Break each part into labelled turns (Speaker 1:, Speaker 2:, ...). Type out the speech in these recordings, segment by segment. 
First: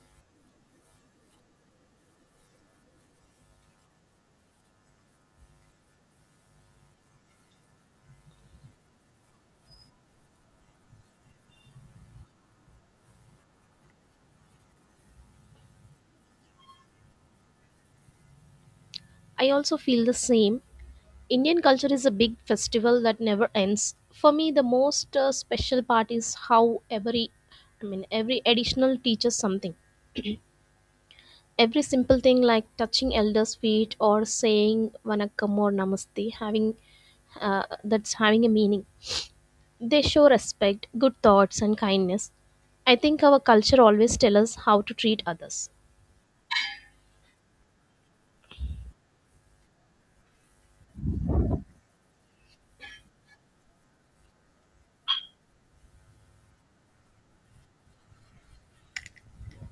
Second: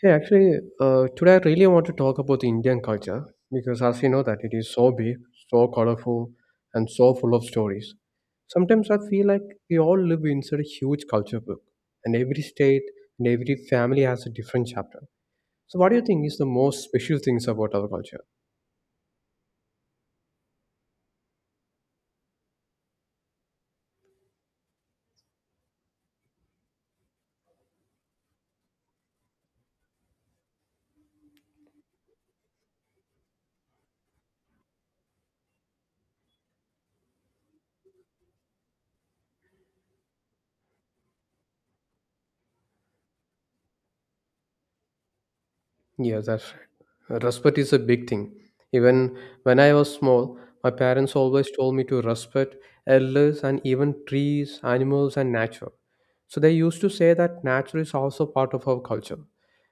Speaker 1: Hey, actually, today I really want to talk about the Indian culture because, as you know, that it is so big, so colorful, and so full of stories. Sometimes I feel like we all live inside a huge culture book, and every state and every family has a different chapter. So, what do you think is the most special things about our culture?
Speaker 2: I also feel the same. Indian culture is a big festival that never ends. For me, the most special part is how every, I mean, every additional teaches something. Every simple thing like touching elders' feet or saying "vanakkam" or "namaste," having uh, that's having a meaning. They show respect, good thoughts, and kindness. I think our culture always tells us how to treat others.
Speaker 1: Yeah, that's right. Respect is a big thing. Even when I was small, my parents always told me to respect elders and even trees, animals, and nature. So they used to say that nature is also part of our culture.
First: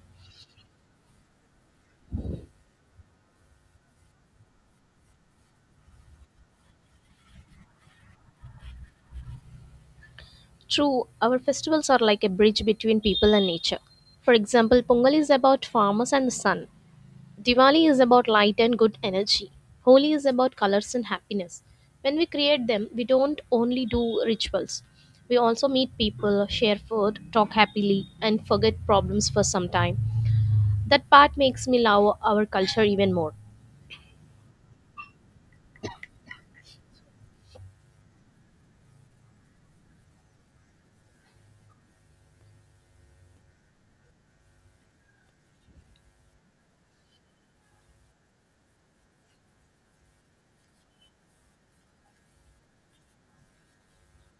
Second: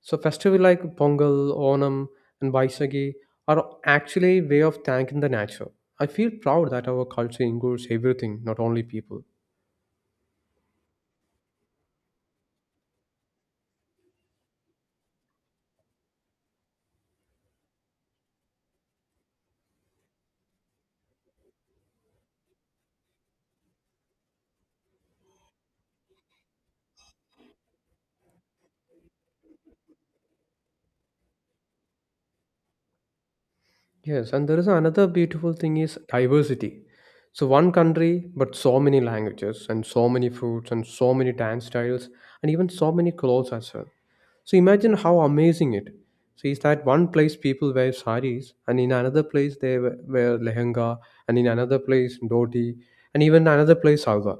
Speaker 1: So festivals like Pongal, Onam, and Baisagi are actually a way of thanking the nature. I feel proud that our culture includes everything, not only people.
Speaker 2: True, our festivals are like a bridge between people and nature. For example, Pongal is about farmers and the sun. Diwali is about light and good energy. Holi is about colors and happiness. When we create them, we don't only do rituals. We also meet people, share food, talk happily, and forget problems for some time. That part makes me love our culture even more.
Speaker 1: Yes, and there is another beautiful thing is diversity. So one country, but so many languages and so many foods and so many dance styles and even so many clothes as well. So imagine how amazing it. So is that one place people wear saris and in another place they wear lehenga and in another place dhoti and even another place salwar.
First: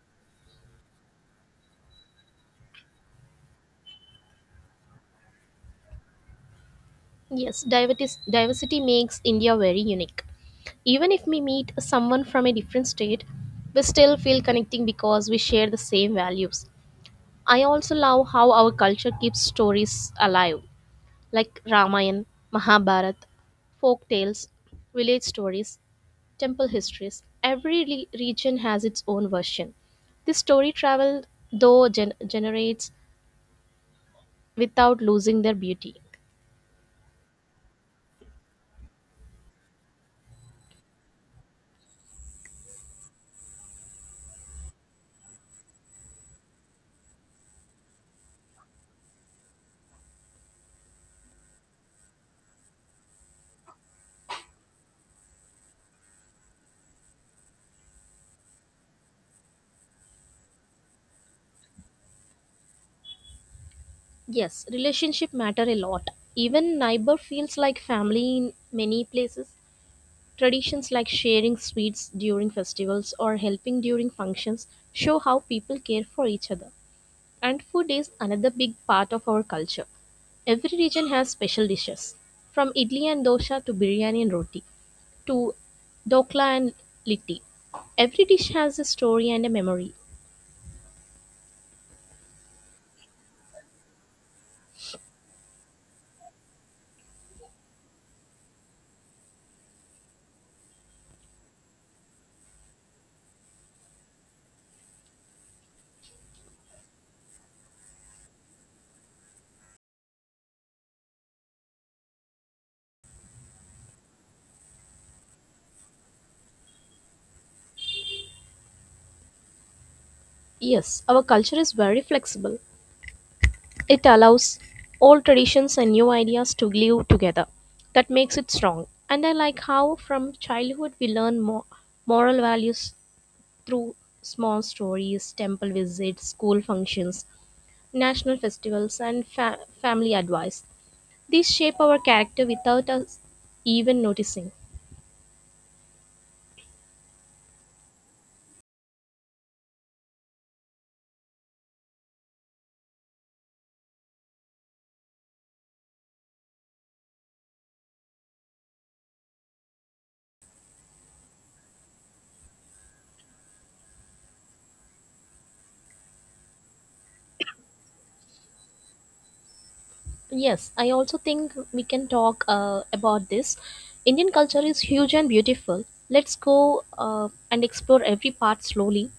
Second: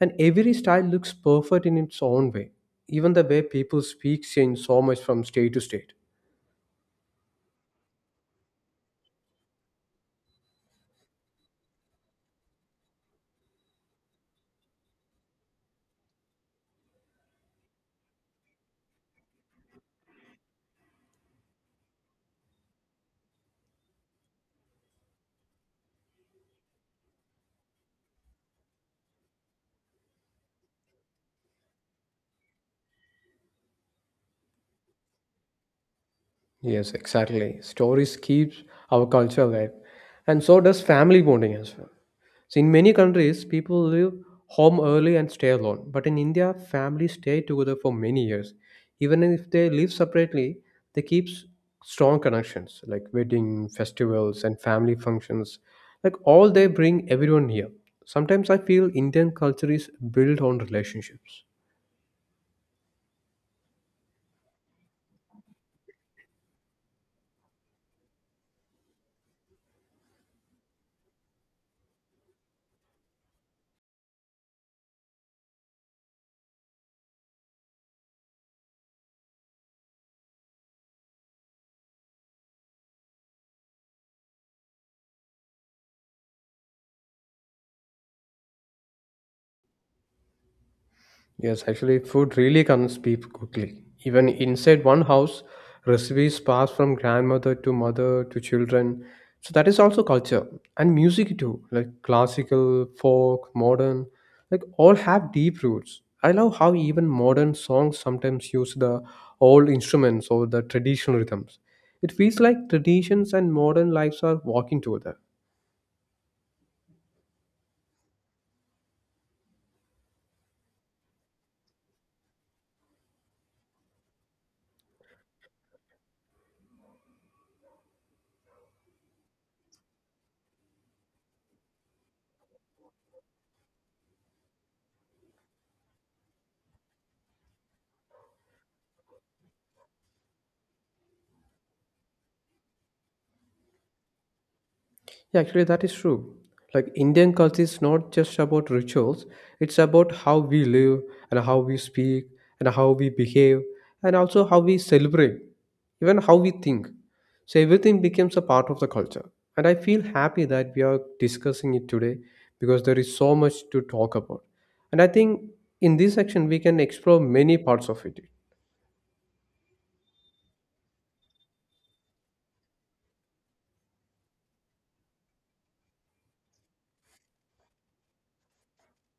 Speaker 1: And every style looks perfect in its own way. Even the way people speak change so much from state to state.
Speaker 2: Yes, diversity makes India very unique. Even if we meet someone from a different state, we still feel connecting because we share the same values. I also love how our culture keeps stories alive, like Ramayana, Mahabharata, folk tales, village stories, temple histories. Every region has its own version. This story travel, though, generates without losing their beauty.
Speaker 1: Yes, exactly. Stories keeps our culture alive, and so does family bonding as well. So in many countries, people leave home early and stay alone. But in India, families stay together for many years. Even if they live separately, they keep strong connections like wedding, festivals, and family functions. Like all they bring everyone here. Sometimes I feel Indian culture is built on relationships.
Speaker 2: Yes, relationship matter a lot. Even neighbor feels like family in many places. Traditions like sharing sweets during festivals or helping during functions show how people care for each other. And food is another big part of our culture. Every region has special dishes, from idli and dosa to biryani and roti, to dokla and litti. Every dish has a story and a memory.
Speaker 1: Yes, actually, food really comes people quickly. Even inside one house, recipes pass from grandmother to mother to children. So that is also culture and music too, like classical, folk, modern, like all have deep roots. I love how even modern songs sometimes use the old instruments or the traditional rhythms. It feels like traditions and modern lives are walking together.
Speaker 2: Yes, our culture is very flexible. It allows old traditions and new ideas to live together. That makes it strong. And I like how from childhood we learn more moral values through small stories, temple visits, school functions, national festivals, and family advice. These shape our character without us even noticing.
Speaker 1: Yeah, actually, that is true. Like, Indian culture is not just about rituals, it's about how we live and how we speak and how we behave and also how we celebrate, even how we think. So, everything becomes a part of the culture. And I feel happy that we are discussing it today because there is so much to talk about. And I think in this section, we can explore many parts of it.
Speaker 2: Yes, I also think we can talk about this. Indian culture is huge and beautiful. Let's go and explore every part slowly.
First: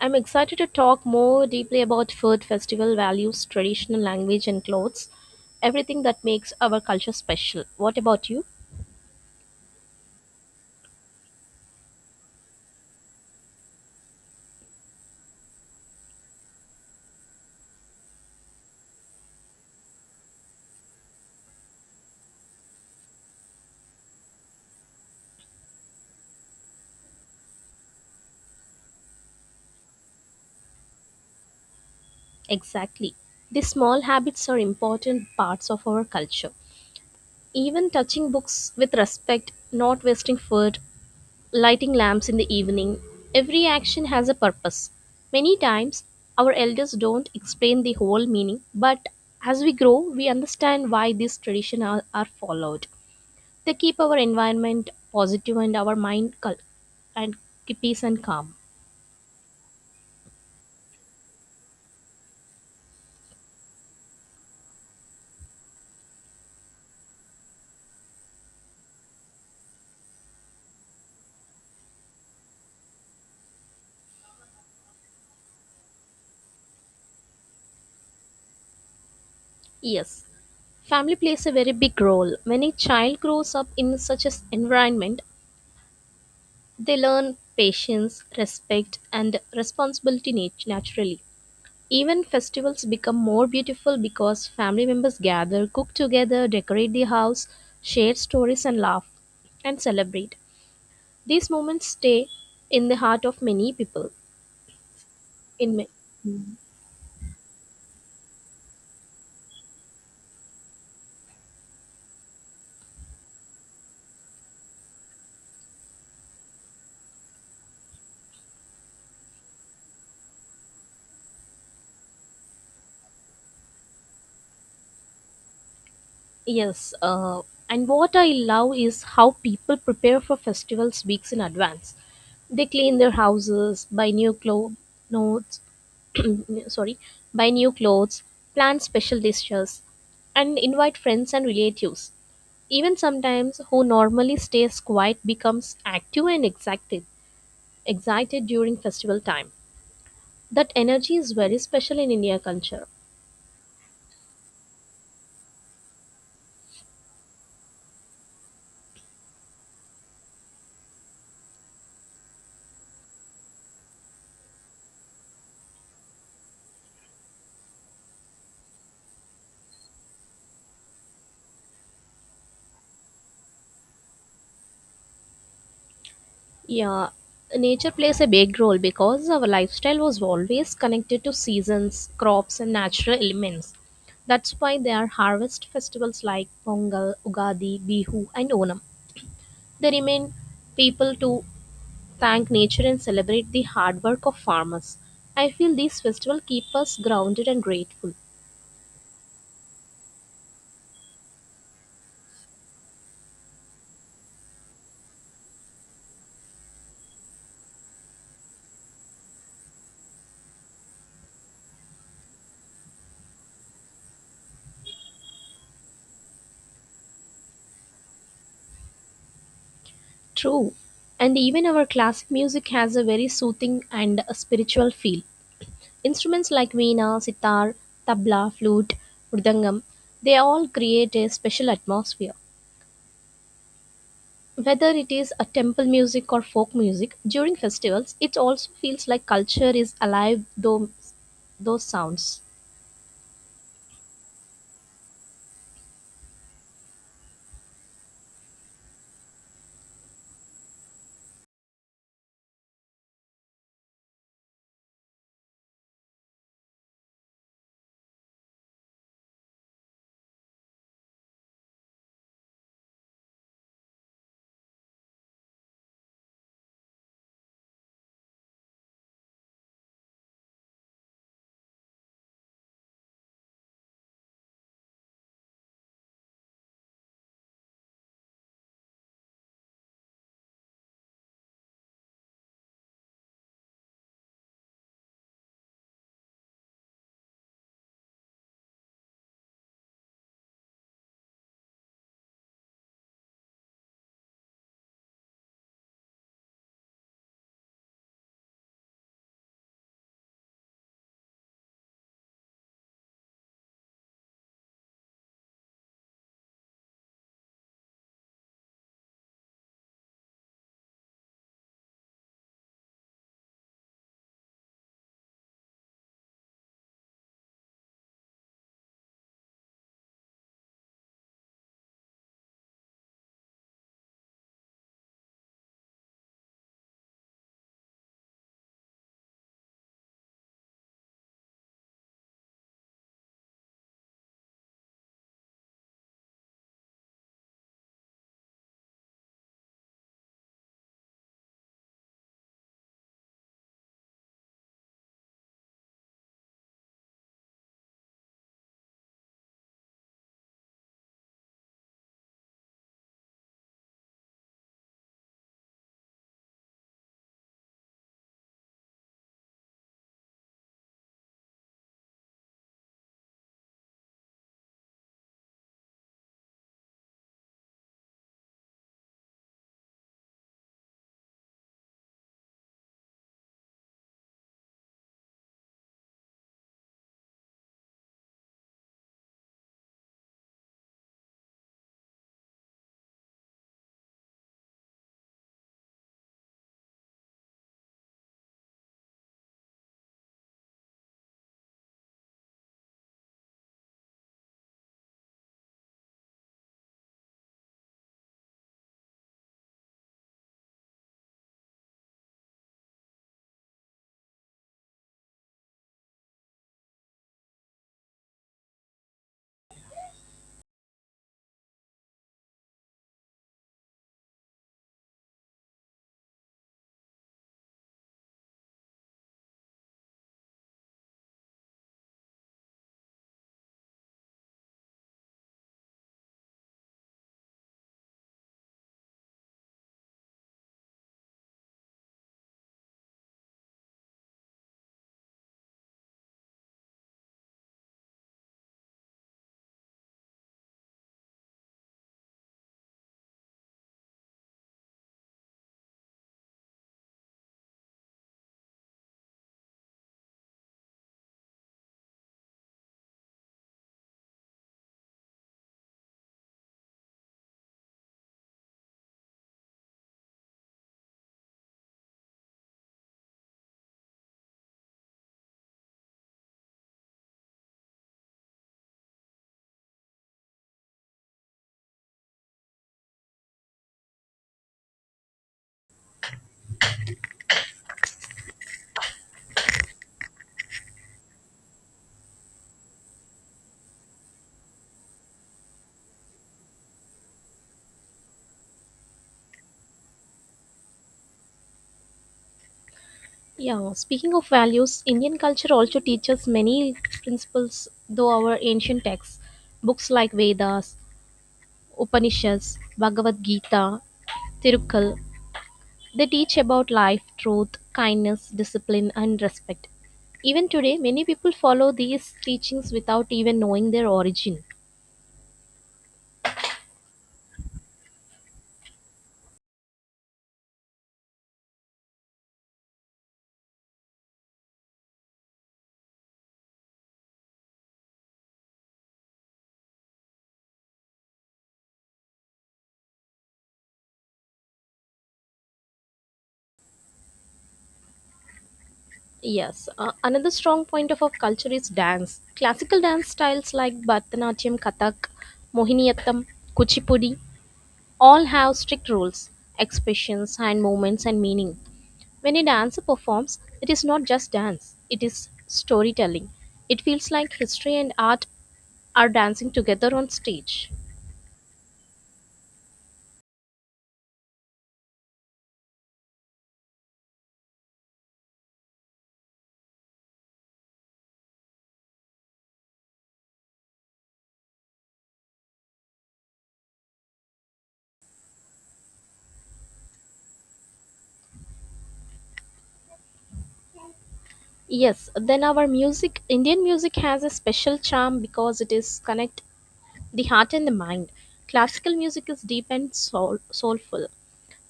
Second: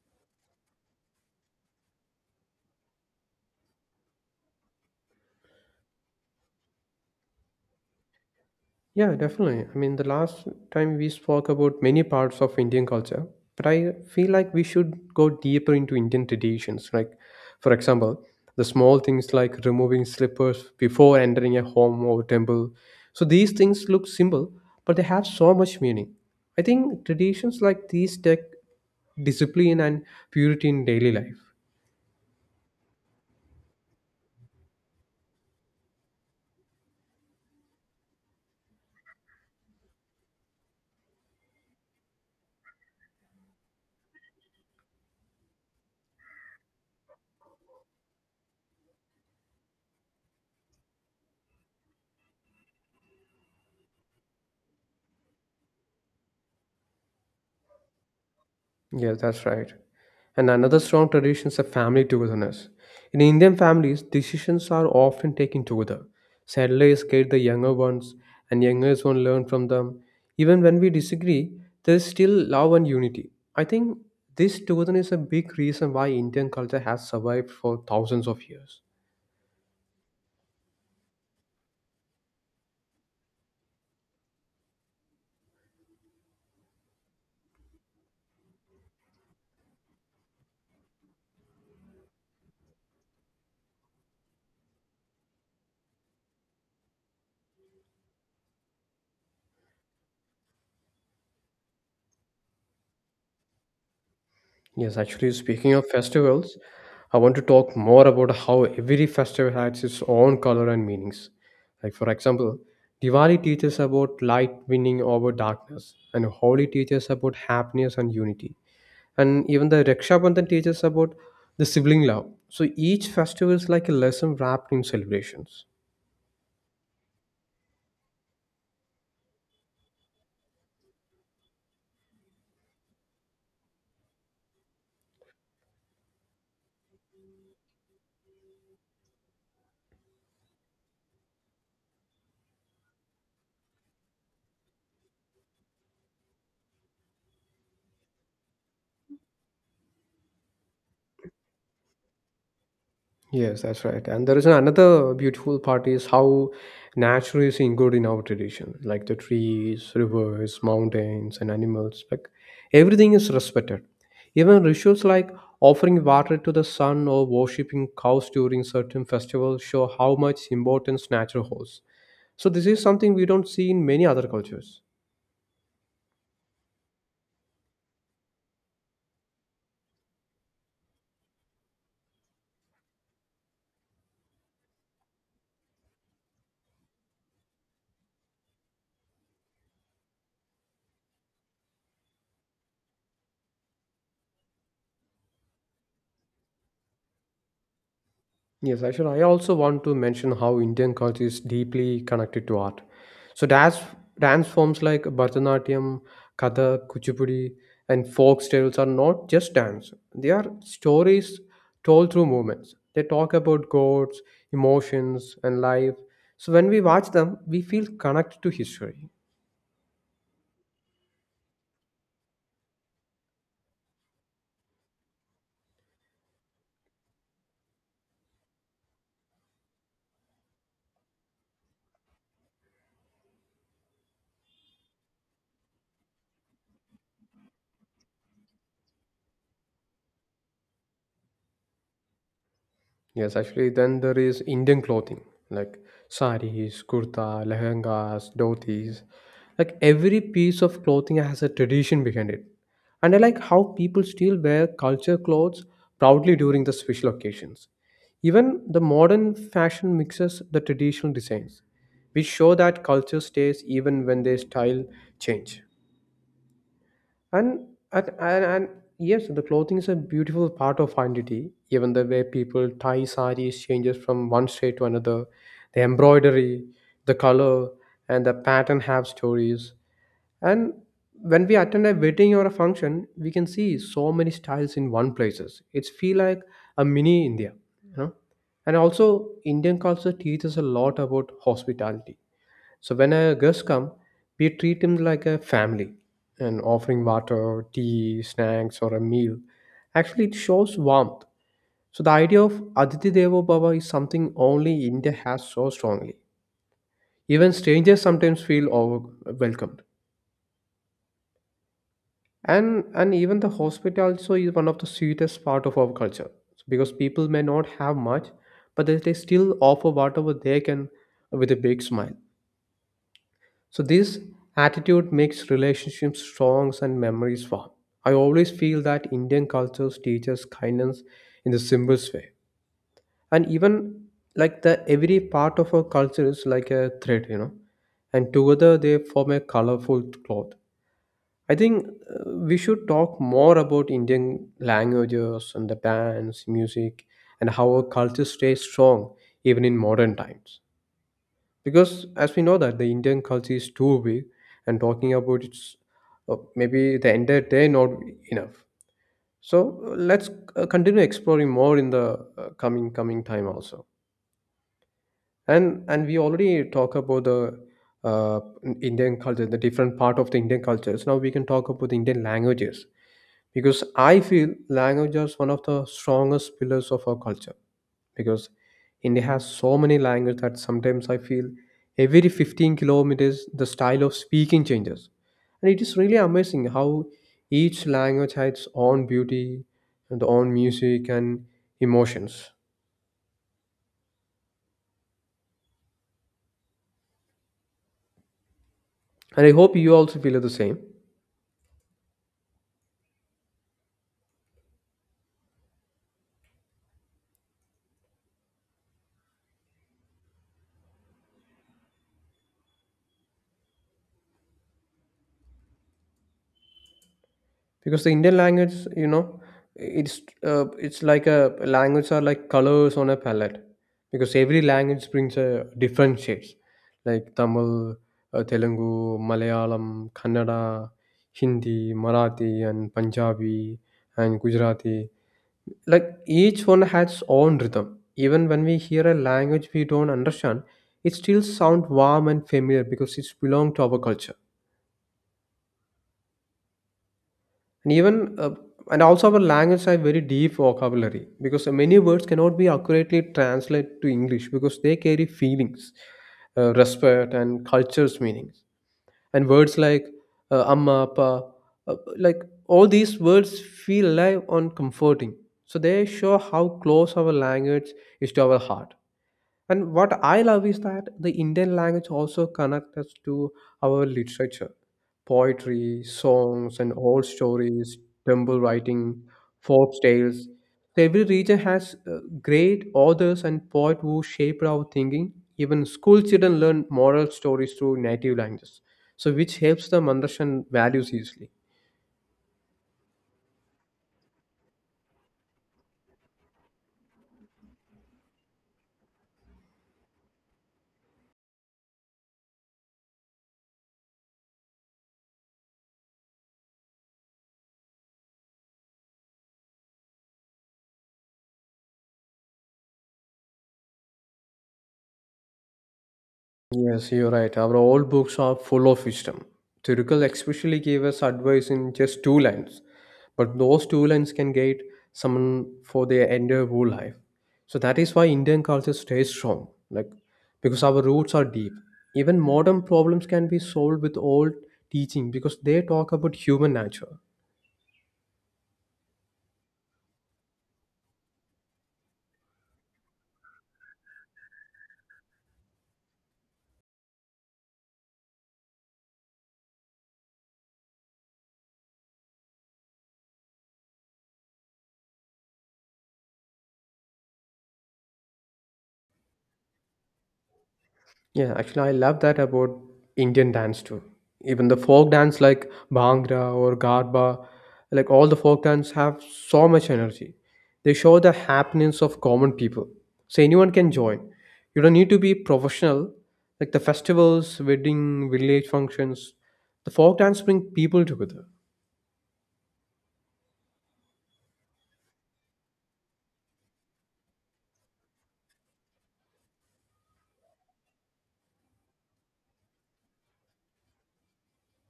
Speaker 2: I'm excited to talk more deeply about food, festival values, traditional language, and clothes. Everything that makes our culture special. What about you?
Speaker 1: Yeah, definitely. I mean, the last time we spoke about many parts of Indian culture, but I feel like we should go deeper into Indian traditions. Like, for example, the small things like removing slippers before entering a home or temple. So these things look simple, but they have so much meaning. I think traditions like these take discipline and purity in daily life.
Speaker 2: Exactly. These small habits are important parts of our culture. Even touching books with respect, not wasting food, lighting lamps in the evening. Every action has a purpose. Many times, our elders don't explain the whole meaning, but as we grow, we understand why these traditions are followed. They keep our environment positive and our mind cul- and keep peace and calm.
Speaker 1: Yes, that's right. And another strong tradition is a family togetherness. In Indian families, decisions are often taken together. Settlers guide the younger ones, and younger ones learn from them. Even when we disagree, there is still love and unity. I think this togetherness is a big reason why Indian culture has survived for thousands of years.
Speaker 2: Yes, family plays a very big role. When a child grows up in such an environment, they learn patience, respect, and responsibility naturally. Even festivals become more beautiful because family members gather, cook together, decorate the house, share stories, and laugh and celebrate. These moments stay in the heart of many people.
Speaker 1: Yes, actually, speaking
Speaker 2: In
Speaker 1: of festivals, I want to talk more about how every festival has its own color and meanings. Like, for example, Diwali teaches about light winning over darkness, and Holi teaches about happiness and unity. And even the Raksha Bandhan teaches about the sibling love. So each festival is like a lesson wrapped in celebrations.
Speaker 2: yes, and what I love is how people prepare for festivals weeks in advance. They clean their houses, buy new clothes, notes, sorry, buy new clothes, plan special dishes, and invite friends and relatives. Even sometimes, who normally stays quiet becomes active and excited during festival time. That energy is very special in India culture.
Speaker 1: Yes, that's right. And there is another beautiful part is how nature is included in our tradition, like the trees, rivers, mountains, and animals. Like everything is respected. Even rituals like offering water to the sun or worshipping cows during certain festivals show how much importance nature holds. So this is something we don't see in many other cultures.
Speaker 2: Yeah, nature plays a big role because our lifestyle was always connected to seasons, crops, and natural elements. That's why there are harvest festivals like Pongal, Ugadi, Bihu, and Onam. They remain people to thank nature and celebrate the hard work of farmers. I feel these festivals keep us grounded and grateful.
Speaker 1: Yes, Aishan, I also want to mention how Indian culture is deeply connected to art. So dance forms like Bharatanatyam, Kathak, Kuchipudi, and folk tales are not just dance. They are stories told through movements. They talk about gods, emotions, and life. So when we watch them, we feel connected to history.
Speaker 2: True. And even our classic music has a very soothing and a spiritual feel. Instruments like veena, sitar, tabla, flute, mridangam, they all create a special atmosphere. Whether it is a temple music or folk music, during festivals, it also feels like culture is alive though those sounds.
Speaker 1: Yes, actually, then there is Indian clothing like saris, kurta, lehengas, dhotis. Like every piece of clothing has a tradition behind it. And I like how people still wear culture clothes proudly during the special occasions. Even the modern fashion mixes the traditional designs, which show that culture stays even when their style change. And, and yes, the clothing is a beautiful part of identity. Even the way people tie saris changes from one shade to another. The embroidery, the color, and the pattern have stories. And when we attend a wedding or a function, we can see so many styles in one places. It's feel like a mini India, you know. And also, Indian culture teaches a lot about hospitality, so when a guest come, we treat him like a family and offering water, tea, snacks or a meal. Actually it shows warmth. So the idea of Aditi Devo Bhava is something only India has so strongly. Even strangers sometimes feel welcomed. And even the hospital also is one of the sweetest part of our culture. So because people may not have much, but they still offer whatever they can with a big smile. So this attitude makes relationships strong and memories warm. I always feel that Indian culture teaches kindness in the simplest way. And even like the every part of our culture is like a thread, and together they form a colorful cloth. I think we should talk more about Indian languages and the dance, music, and how our culture stays strong even in modern times, because as we know that the indian culture is too big and talking about it's maybe the entire day not enough. So let's continue exploring more in the coming time also. And we already talk about the uh, indian culture, the different part of the indian cultures. Now we can talk about the indian languages, because I feel language is one of the strongest pillars of our culture, because India has so many languages that sometimes I feel every 15 kilometers the style of speaking changes. And it is really amazing how each language has its own beauty and own music and emotions. And I hope you also feel the same. Because the indian language, it's it's like a language are like colors on a palette, because every language brings a different shades, like tamil, telugu, malayalam, kannada, hindi, marathi and punjabi and gujarati. Like each one has its own rhythm. Even when we hear a language we don't understand, it still sounds warm and familiar, because it's belong to our culture. And even uh, and also our language have very deep vocabulary, because many words cannot be accurately translated to english, because they carry feelings, respect and cultures meanings. And words like amma pa like all these words feel alive and comforting, so they show how close our language is to our heart. And what I love is that the Indian language also connects us to our literature, poetry, songs, and old stories, temple writing, folk tales. Every region has great authors and poets who shaped our thinking. Even school children learn moral stories through native languages, so which helps them understand values easily.
Speaker 2: Yeah, speaking of values, Indian culture also teaches many principles though our ancient texts. Books like Vedas, Upanishads, Bhagavad Gita, Tirukal, they teach about life, truth, kindness, discipline, and respect. Even today, many people follow these teachings without even knowing their origin.
Speaker 1: Yes, you're right. Our old books are full of wisdom. Tirukal especially gave us advice in just two lines, but those two lines can guide someone for their entire whole life. So that is why Indian culture stays strong, like because our roots are deep. Even modern problems can be solved with old teaching because they talk about human nature.
Speaker 2: Yes, another strong point of our culture is dance. Classical dance styles like Bharatanatyam, Kathak, Mohiniyattam, Kuchipudi all have strict rules, expressions, hand movements, and meaning. When a dancer performs, it is not just dance, it is storytelling. It feels like history and art are dancing together on stage.
Speaker 1: Yeah, actually, I love that about Indian dance too. Even the folk dance like Bhangra or Garba, like all the folk dance have so much energy. They show the happenings of common people. So anyone can join. You don't need to be professional. Like the festivals, wedding, village functions, the folk dance bring people together.
Speaker 2: Yes, then our music, Indian music has a special charm because it is connect the heart and the mind. Classical music is deep and soulful,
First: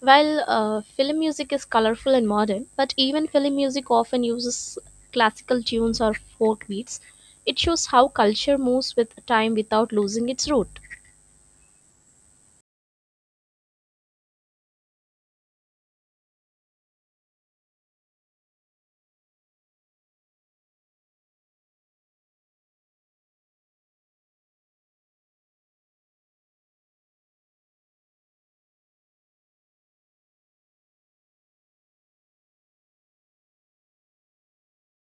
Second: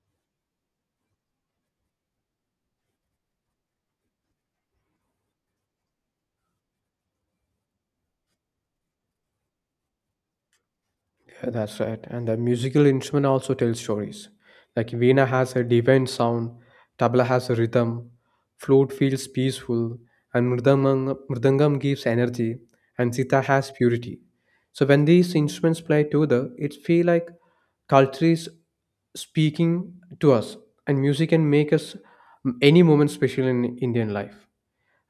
Speaker 2: while film music is colorful and modern. But even film music often uses classical tunes or folk beats. It shows how culture moves with time without losing its root.
Speaker 1: Yeah, that's right. And the musical instrument also tells stories. Like veena has a divine sound, tabla has a rhythm, flute feels peaceful, and mridangam gives energy, and sitar has purity. So when these instruments play together, it feel like culture is speaking to us, and music can make us any moment special in Indian life,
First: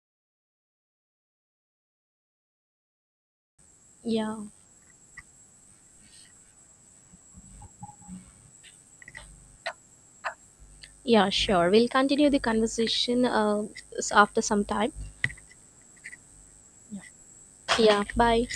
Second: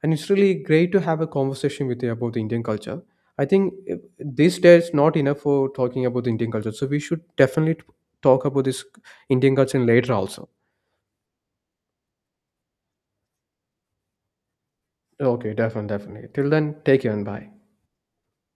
Speaker 1: and it's really great to have a conversation with you about the Indian culture. I think
Speaker 2: Yeah,
Speaker 1: these days not enough for talking about the Indian culture, so we should definitely talk about this Indian culture later also.
Speaker 2: yeah, sure. We'll continue the conversation after some time.
Speaker 1: Okay, definitely, definitely. Till then, take care and bye.
Speaker 2: Yeah, bye.